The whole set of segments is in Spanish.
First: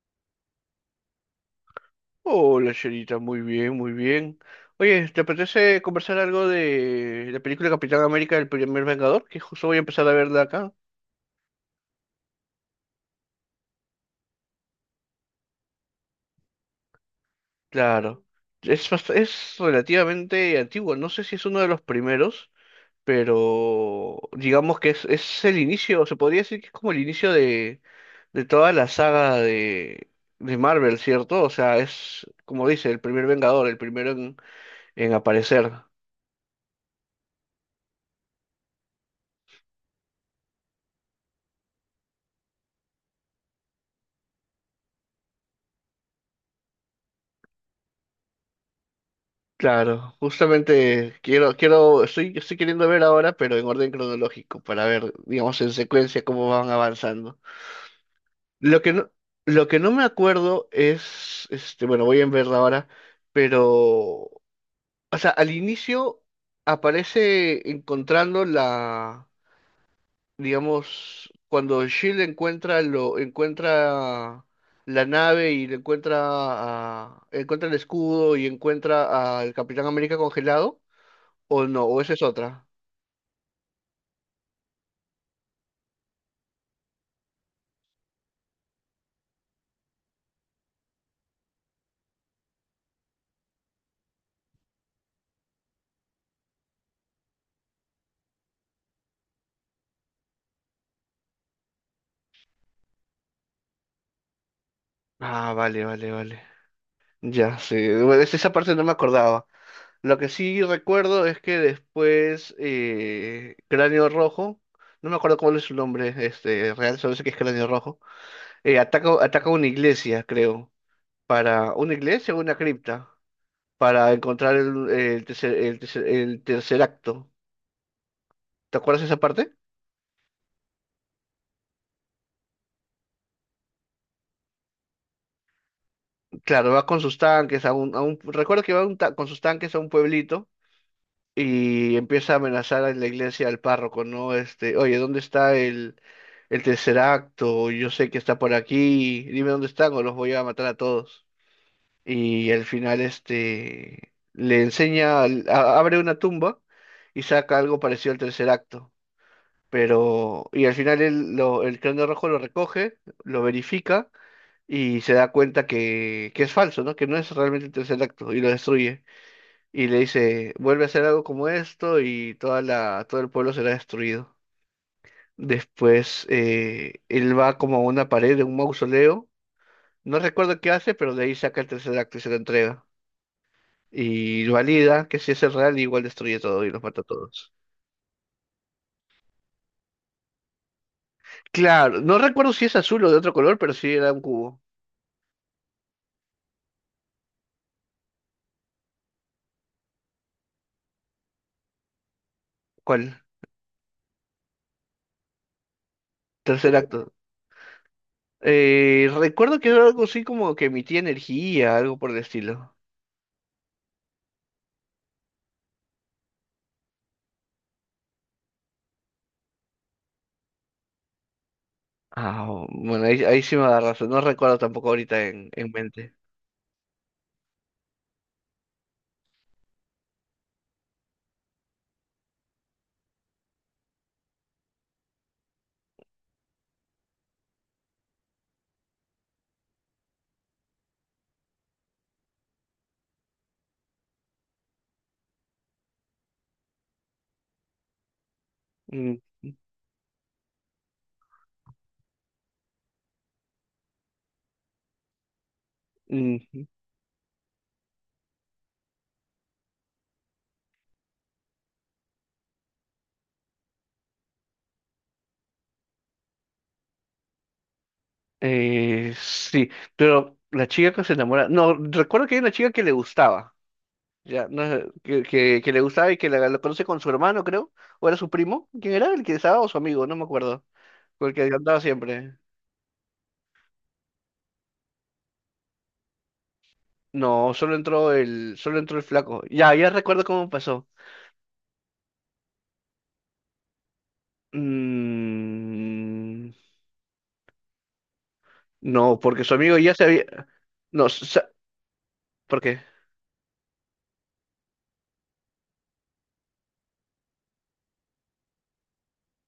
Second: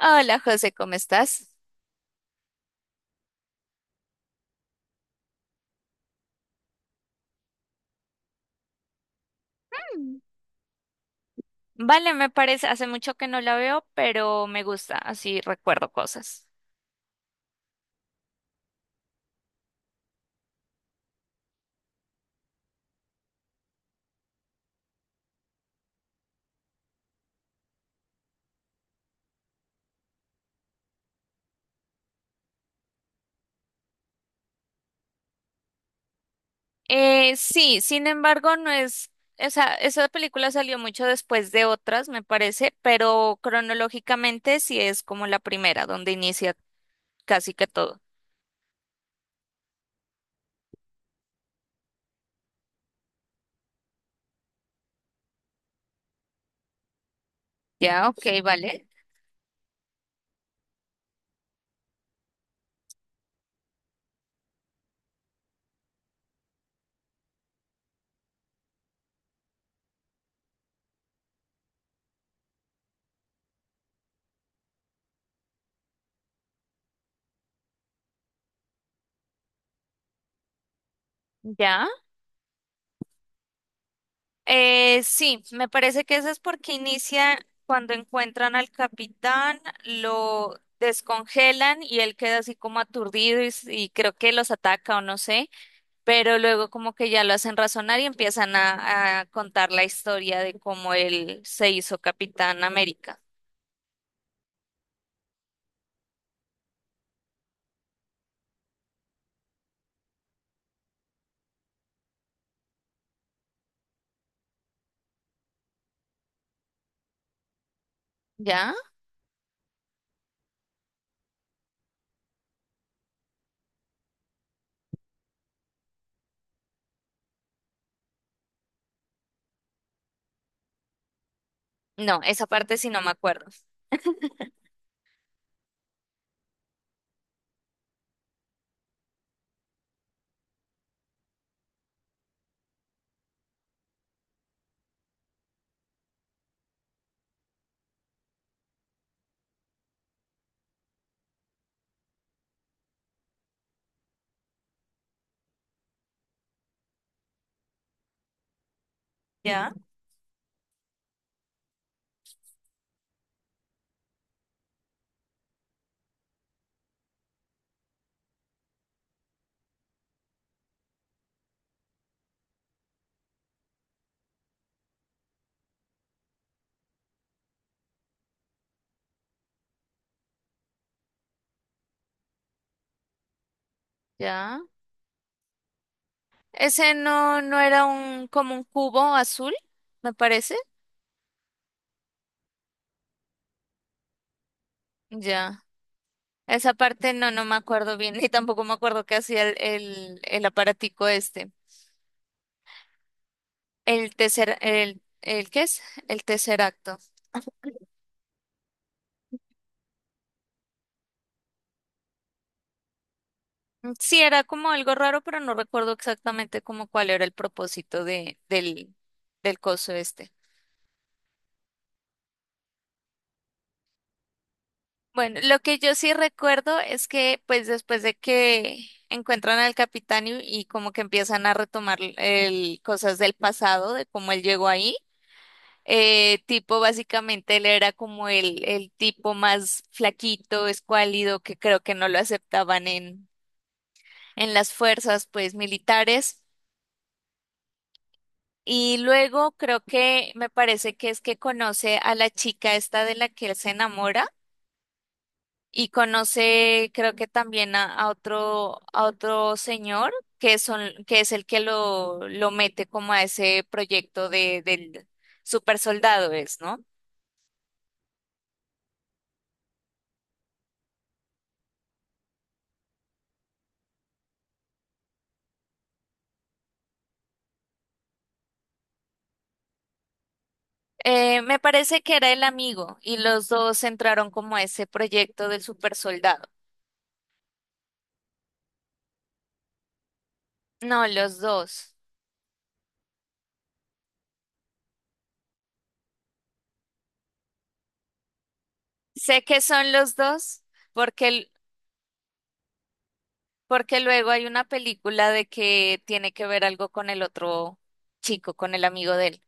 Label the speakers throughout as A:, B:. A: Hola José, ¿cómo estás?
B: Hola, Sherita, muy bien, muy bien. Oye, ¿te apetece conversar algo de la película Capitán América, el primer Vengador? Que justo voy a empezar a
A: Mm,
B: verla acá.
A: vale, me parece, hace mucho que no la veo, pero me gusta, así recuerdo cosas.
B: Claro, es, es relativamente antigua, no sé si es uno de los primeros, pero digamos que es el inicio, se podría decir que es como el inicio de toda la saga de Marvel, ¿cierto? O sea, es, como dice, el primer Vengador, el primero en aparecer.
A: Sí, sin embargo, no es, o sea, esa película salió mucho después de otras, me parece, pero cronológicamente sí es como la primera, donde inicia casi que todo.
B: Claro, justamente quiero, estoy queriendo ver ahora, pero en orden cronológico, para ver, digamos, en secuencia cómo van avanzando.
A: Ya, ok,
B: Lo
A: vale.
B: que no, lo que no me acuerdo es, este, bueno, voy a verla ahora, pero, o sea, al inicio aparece encontrando digamos, cuando Shield encuentra encuentra la nave y le encuentra encuentra el escudo y encuentra al Capitán América congelado. O no,
A: ¿Ya?
B: o esa es otra.
A: Sí, me parece que eso es porque inicia cuando encuentran al capitán, lo descongelan y él queda así como aturdido y, y creo que los ataca o no sé, pero luego como que ya lo hacen razonar y empiezan a contar la historia de cómo él se hizo Capitán América.
B: Ah, vale, vale, vale. Ya, sí. Bueno, esa parte no me acordaba. Lo que sí recuerdo es que después Cráneo Rojo, no me acuerdo cuál es su nombre este, real, solo sé que es Cráneo Rojo,
A: ¿Ya?
B: ataca una iglesia, creo, para una iglesia o una cripta, para encontrar el tercer acto. ¿Te acuerdas de esa parte?
A: No, esa parte sí no me acuerdo.
B: Claro, va con sus tanques a recuerdo que va con sus tanques a un pueblito y empieza a amenazar a la iglesia al párroco, ¿no? Este, oye, ¿dónde está el tercer acto? Yo sé que está por aquí, dime dónde están o los voy a matar a todos. Y al final, este, le enseña, abre una tumba y saca algo parecido al tercer acto.
A: ¿Ya?
B: Pero, y al final el cráneo rojo lo recoge, lo verifica y se da cuenta que es falso, ¿no? Que no es realmente el tercer acto y lo destruye y le dice, vuelve a hacer algo como esto y toda todo el pueblo será destruido. Después él va como a una pared de un mausoleo, no recuerdo qué hace, pero de ahí saca el tercer acto y se lo entrega. Y
A: ¿Ya?
B: valida que si es el real, igual destruye todo y los
A: Ese
B: mata a
A: no,
B: todos.
A: no era un como un cubo azul, me parece.
B: Claro, no recuerdo si es azul o de otro color, pero sí era un cubo.
A: Ya. Esa parte no, no me acuerdo bien, ni tampoco me acuerdo qué hacía el aparatico este.
B: ¿Cuál?
A: El ¿qué es? El tercer
B: Tercer
A: acto.
B: acto. Recuerdo que era algo así como que emitía energía, algo por el estilo.
A: Mm, sí, era como algo raro, pero no recuerdo exactamente como cuál era el propósito del, del coso este.
B: Ah, bueno, ahí sí me da razón. No recuerdo tampoco ahorita
A: Bueno, lo
B: en
A: que yo sí
B: mente.
A: recuerdo es que pues después de que encuentran al capitán y como que empiezan a retomar el, cosas del pasado, de cómo él llegó ahí. Tipo, básicamente él era como el tipo más flaquito, escuálido, que creo que no lo aceptaban en las fuerzas, pues, militares. Y
B: Mm,
A: luego creo que me parece que es que conoce a la chica esta de la que él se enamora y
B: ujú.
A: conoce, creo que también a otro señor que son, que es el que lo mete como a ese proyecto de, del super soldado es, ¿no?
B: Sí, pero la chica que se enamora, no, recuerdo que hay una chica que le gustaba, ya, no, sé, que le gustaba y que la conoce con su hermano, creo, o era su primo, ¿quién era? El que estaba o su amigo, no me acuerdo, con el que
A: Me
B: andaba
A: parece que era
B: siempre.
A: el amigo y los dos entraron como a ese proyecto del super soldado.
B: No, solo entró el flaco. Ya, ya recuerdo cómo pasó.
A: No, los dos.
B: Mm, no,
A: Sé
B: porque su
A: que
B: amigo
A: son
B: ya se
A: los
B: había,
A: dos
B: no,
A: porque,
B: ¿por qué?
A: porque luego hay una película de que tiene que ver algo con el otro chico, con el amigo de él.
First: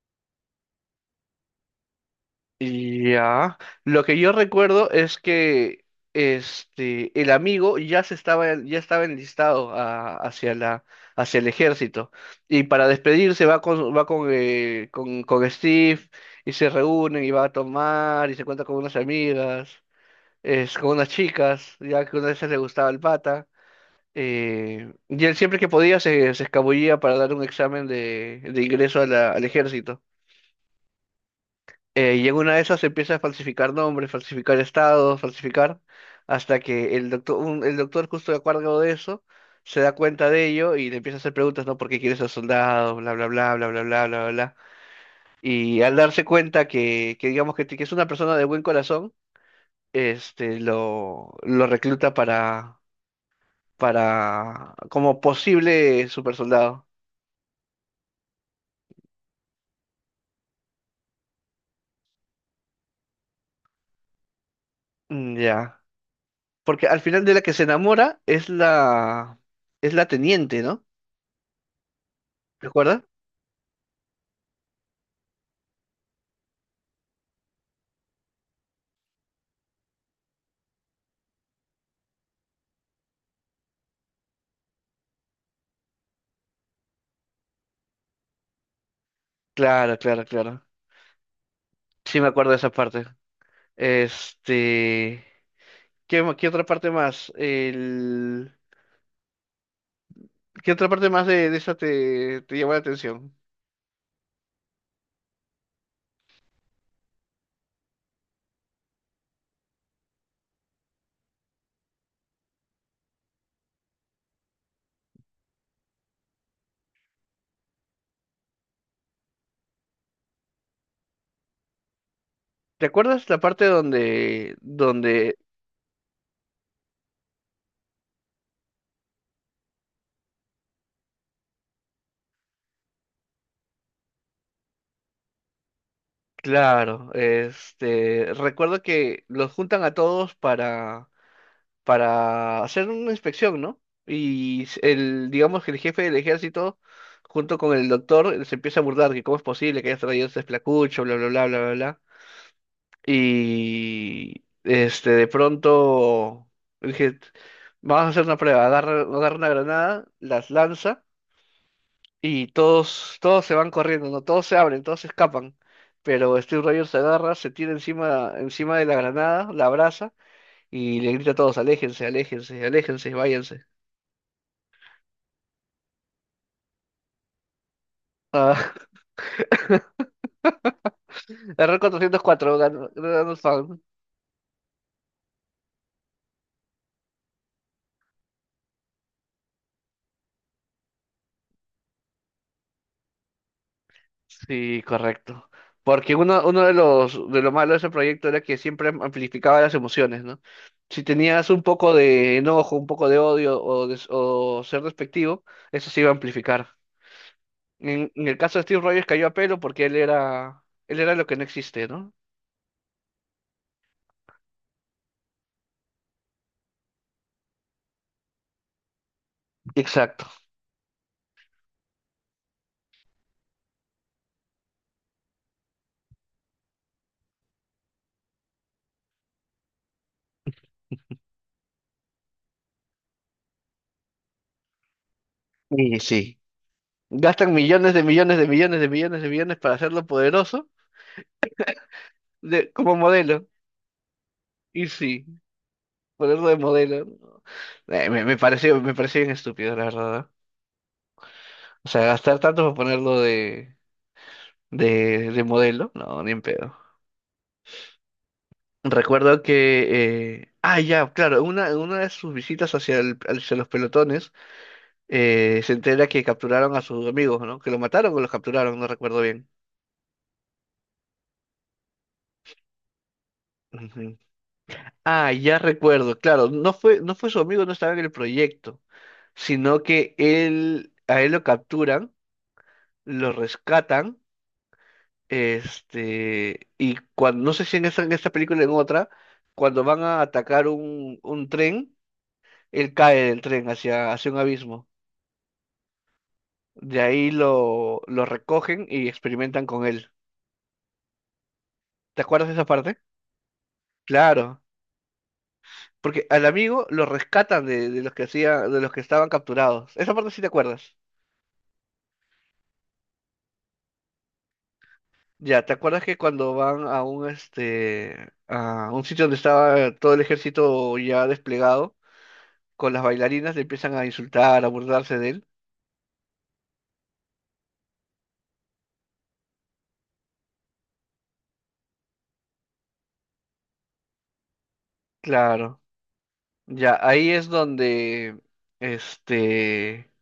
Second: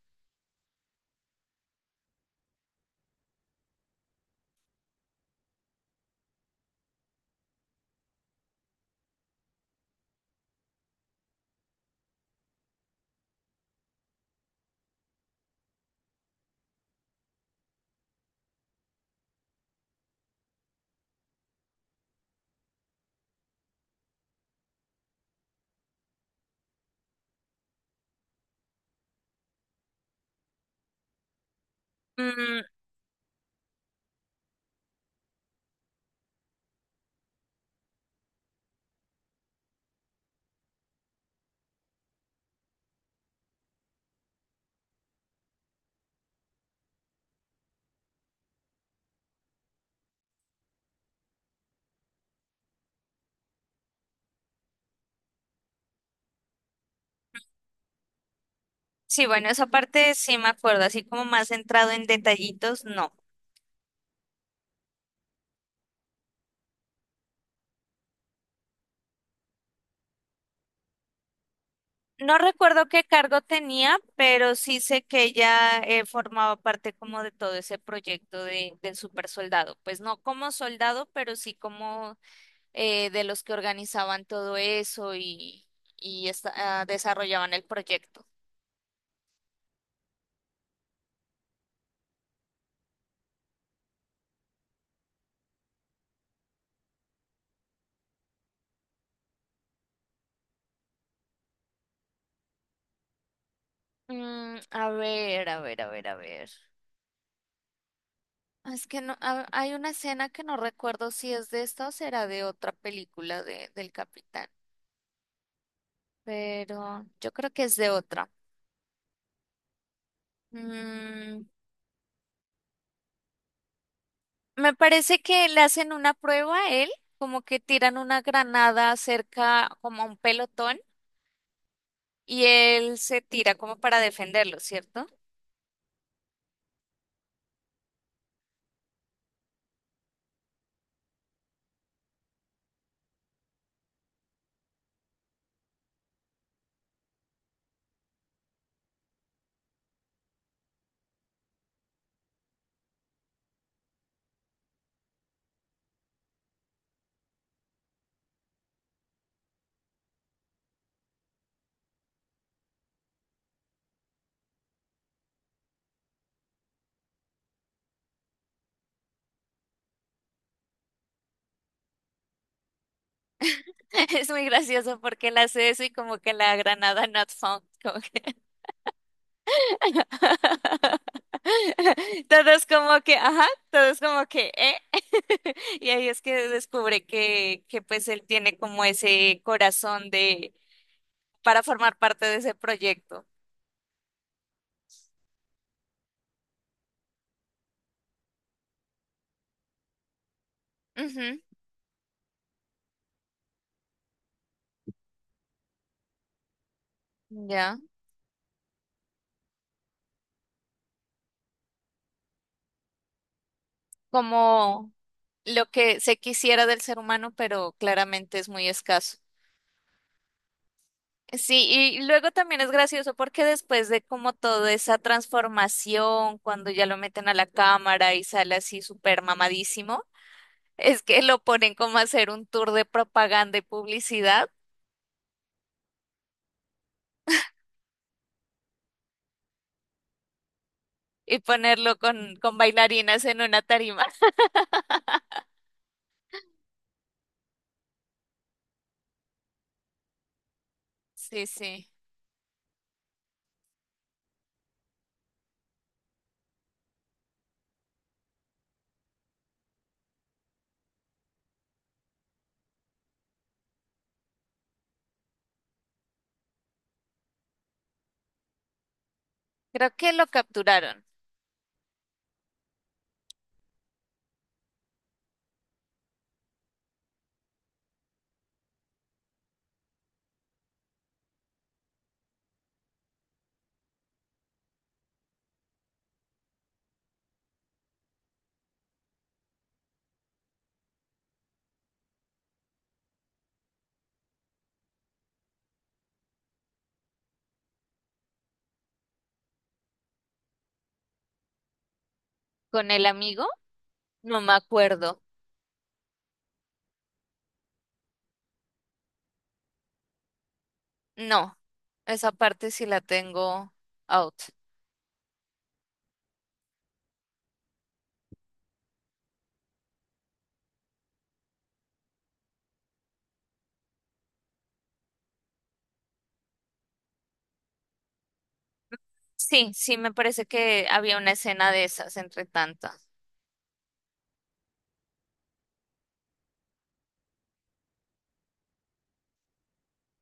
B: Ya, lo que yo recuerdo es que este el amigo ya se estaba ya estaba enlistado hacia la hacia el ejército y para despedirse va con, con Steve y se reúnen y va a tomar y se cuenta con unas amigas, es con unas chicas, ya que una de esas le gustaba el pata y él siempre que podía se escabullía para dar un examen de ingreso a al ejército. Y en una de
A: Mm,
B: esas empieza a falsificar nombres, falsificar estados, falsificar, hasta que el doctor justo de acuerdo de eso, se da cuenta de ello y le empieza a hacer preguntas, ¿no? ¿Por qué quieres ser soldado? Bla, bla, bla, bla, bla, bla, bla, bla. Y al darse cuenta que es una persona de buen corazón, lo recluta para, como posible super soldado.
A: sí, bueno, esa parte sí me acuerdo, así como más centrado en detallitos, no.
B: Mm, ya. Porque al final de la que se enamora es es la teniente, ¿no?
A: No recuerdo qué
B: ¿Recuerdas?
A: cargo tenía, pero sí sé que ella formaba parte como de todo ese proyecto de, del super soldado. Pues no como soldado, pero sí como de los que organizaban todo eso y, y esta- ah, desarrollaban el proyecto.
B: Claro, claro, claro. Sí me acuerdo de esa parte. Este, ¿qué otra parte más? El, ¿qué otra parte más de esa te llamó la atención?
A: Mm, a ver, a ver, a ver, a ver. Es que no, hay una escena que no recuerdo si es de esta o será de otra película de, del Capitán, pero yo creo que es de otra. Mm,
B: ¿Te acuerdas la parte
A: me parece que le hacen una prueba a él, como que tiran una granada cerca, como a un pelotón, y él se tira como para defenderlo, ¿cierto?
B: claro, este, recuerdo que los juntan a todos para hacer una inspección, ¿no? Y el, digamos que el jefe del ejército, junto con el doctor, se empieza a burlar que cómo es posible que hayas traído ese esplacucho, bla, bla, bla, bla, bla. Y este, de pronto dije, vamos a hacer una prueba, agarra una granada, las lanza y todos se van corriendo, ¿no? Todos se abren, todos se escapan. Pero Steve Rogers se agarra, se tira encima, encima de la granada, la abraza y le grita a todos, aléjense, aléjense, aléjense, váyanse.
A: Es muy gracioso porque él hace eso y como que la granada not found, como que
B: Ah, error 404,
A: todos
B: ganó,
A: como que,
B: ganó el
A: ajá,
B: fan.
A: todos como que, ¿eh? Y ahí es que descubre que pues él tiene como ese corazón de, para formar parte de ese proyecto.
B: Sí, correcto. Porque uno de los de lo malo de ese proyecto era que siempre amplificaba las emociones, ¿no? Si
A: Ujú,
B: tenías un poco de enojo, un poco de odio o, o ser despectivo, eso se iba a amplificar.
A: ya.
B: En el caso de Steve Rogers cayó a pelo porque él era lo que no existe, ¿no?
A: Como lo que se quisiera del ser humano, pero claramente es muy escaso.
B: Exacto.
A: Sí, y luego también es gracioso porque después de como toda esa transformación, cuando ya lo meten a la cámara y sale así súper mamadísimo, es que lo ponen como a hacer un tour de propaganda y publicidad
B: Y sí. Gastan millones de millones de millones de millones de millones para hacerlo poderoso
A: y ponerlo con
B: de, como
A: bailarinas en
B: modelo.
A: una tarima.
B: Y sí, ponerlo de modelo, ¿no? Me pareció bien estúpido, la verdad.
A: Sí, sí.
B: O sea, gastar tanto para ponerlo de modelo, no, ni en pedo. Recuerdo que, ah, ya, claro, en una de sus visitas hacia, hacia los pelotones, se entera que capturaron a sus amigos, ¿no? Que lo mataron o los capturaron, no recuerdo bien.
A: Creo que lo capturaron
B: Ujú. Ah, ya recuerdo, claro, no fue su amigo, no estaba en el proyecto, sino que a él lo capturan, lo rescatan. Este, y cuando, no sé si en esa, en esta película o en otra, cuando van a atacar un tren, él cae del tren hacia, hacia un abismo. De ahí lo recogen y experimentan con él. ¿Te acuerdas de esa
A: con
B: parte?
A: el amigo, no me
B: Claro,
A: acuerdo.
B: porque al amigo lo rescatan de los que hacía, de los que estaban capturados. Esa parte sí te acuerdas.
A: No, esa parte sí la tengo out.
B: Ya, ¿te acuerdas que cuando van a un este a un sitio donde estaba todo el ejército ya desplegado con las bailarinas le empiezan a insultar, a burlarse de él?
A: Sí, sí, me parece que había una escena de esas entre tantas.
B: Claro, ya ahí es donde, este,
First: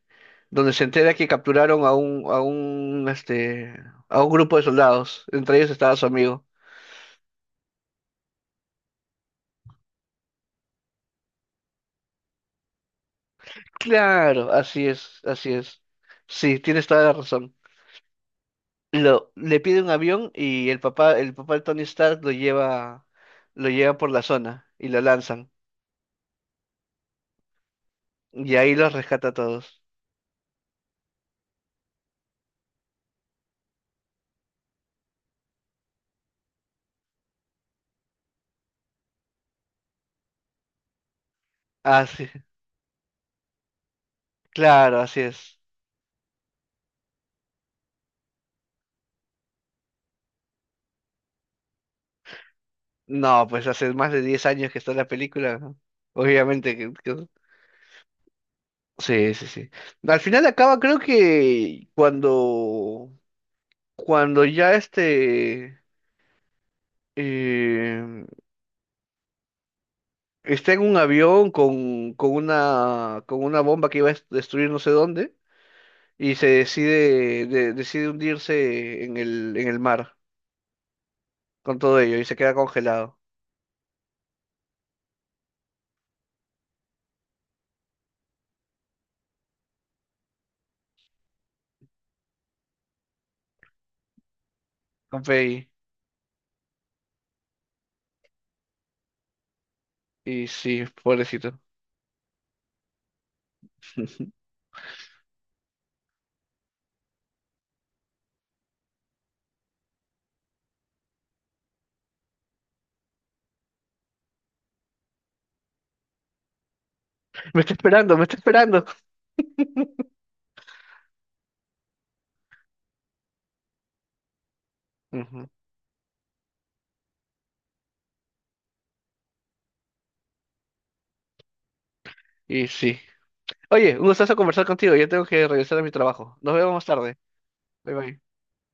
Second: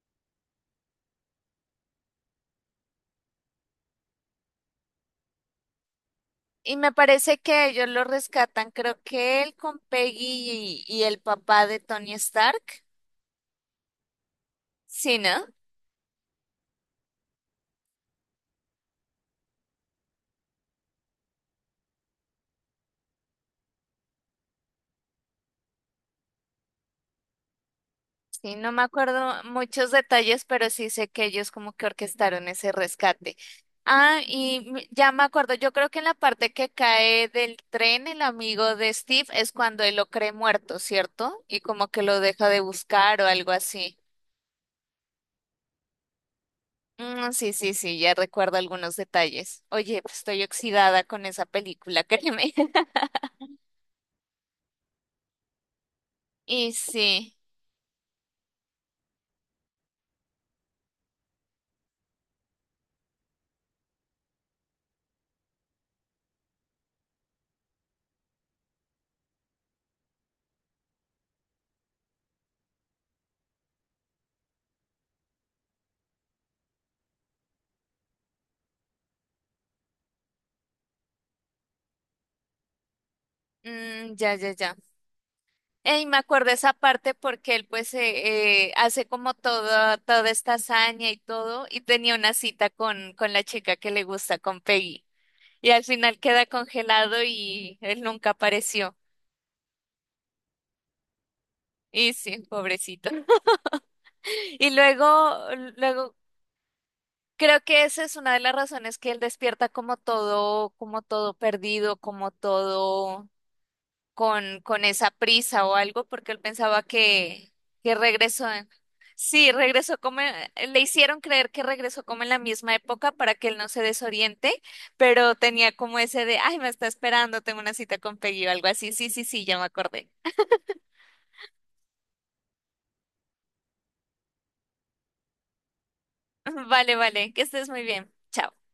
B: donde se entera que capturaron a un, este, a un grupo de soldados. Entre ellos estaba su amigo.
A: Y me parece que ellos lo rescatan, creo que él con Peggy y el papá de Tony Stark.
B: Claro, así
A: Sí,
B: es,
A: ¿no?
B: así es. Sí, tienes toda la razón. Lo, le pide un avión y el papá de Tony Stark lo lleva por la zona y lo lanzan.
A: Sí,
B: Y
A: no
B: ahí
A: me
B: los rescata a
A: acuerdo
B: todos.
A: muchos detalles, pero sí sé que ellos como que orquestaron ese rescate. Ah, y ya me acuerdo, yo creo que en la parte que cae del tren el amigo de Steve es cuando él lo cree muerto, ¿cierto? Y como que
B: Ah,
A: lo
B: sí,
A: deja de buscar o algo así.
B: claro, así es.
A: Mm, sí, sí, sí, ya recuerdo algunos detalles. Oye, pues estoy oxidada con esa película, créeme.
B: No, pues hace más de 10 años que está la película, ¿no?
A: Y
B: Obviamente que...
A: sí,
B: Sí, sí, sí. Al final acaba, creo que cuando, cuando ya este eh, está en un avión con una bomba que iba a destruir no sé dónde, y se decide, decide hundirse en el mar con todo ello, y se queda congelado
A: mm, ya, ya, ya. Y me acuerdo esa parte porque él pues hace como toda, toda esta hazaña y todo, y tenía una cita con la chica que le gusta, con Peggy.
B: con Peggy.
A: Y al final queda congelado y él nunca apareció.
B: Y sí, pobrecito.
A: Y sí, pobrecito. Y luego creo que esa es una de las razones que él despierta como todo perdido, como todo con esa prisa o algo, porque él pensaba
B: Me está
A: que
B: esperando, me está
A: regresó.
B: esperando.
A: Sí, regresó como, le hicieron creer que regresó como en la misma época para que él no se desoriente, pero
B: Ujú.
A: tenía como ese de, ay, me está esperando, tengo una cita con Peggy o algo así. Sí, sí, sí, ya me acordé.
B: Y sí. Oye, un gustazo conversar contigo. Ya tengo que regresar a mi trabajo. Nos vemos más
A: Vale,
B: tarde.
A: vale, que estés muy
B: Bye
A: bien.
B: bye.
A: Chao.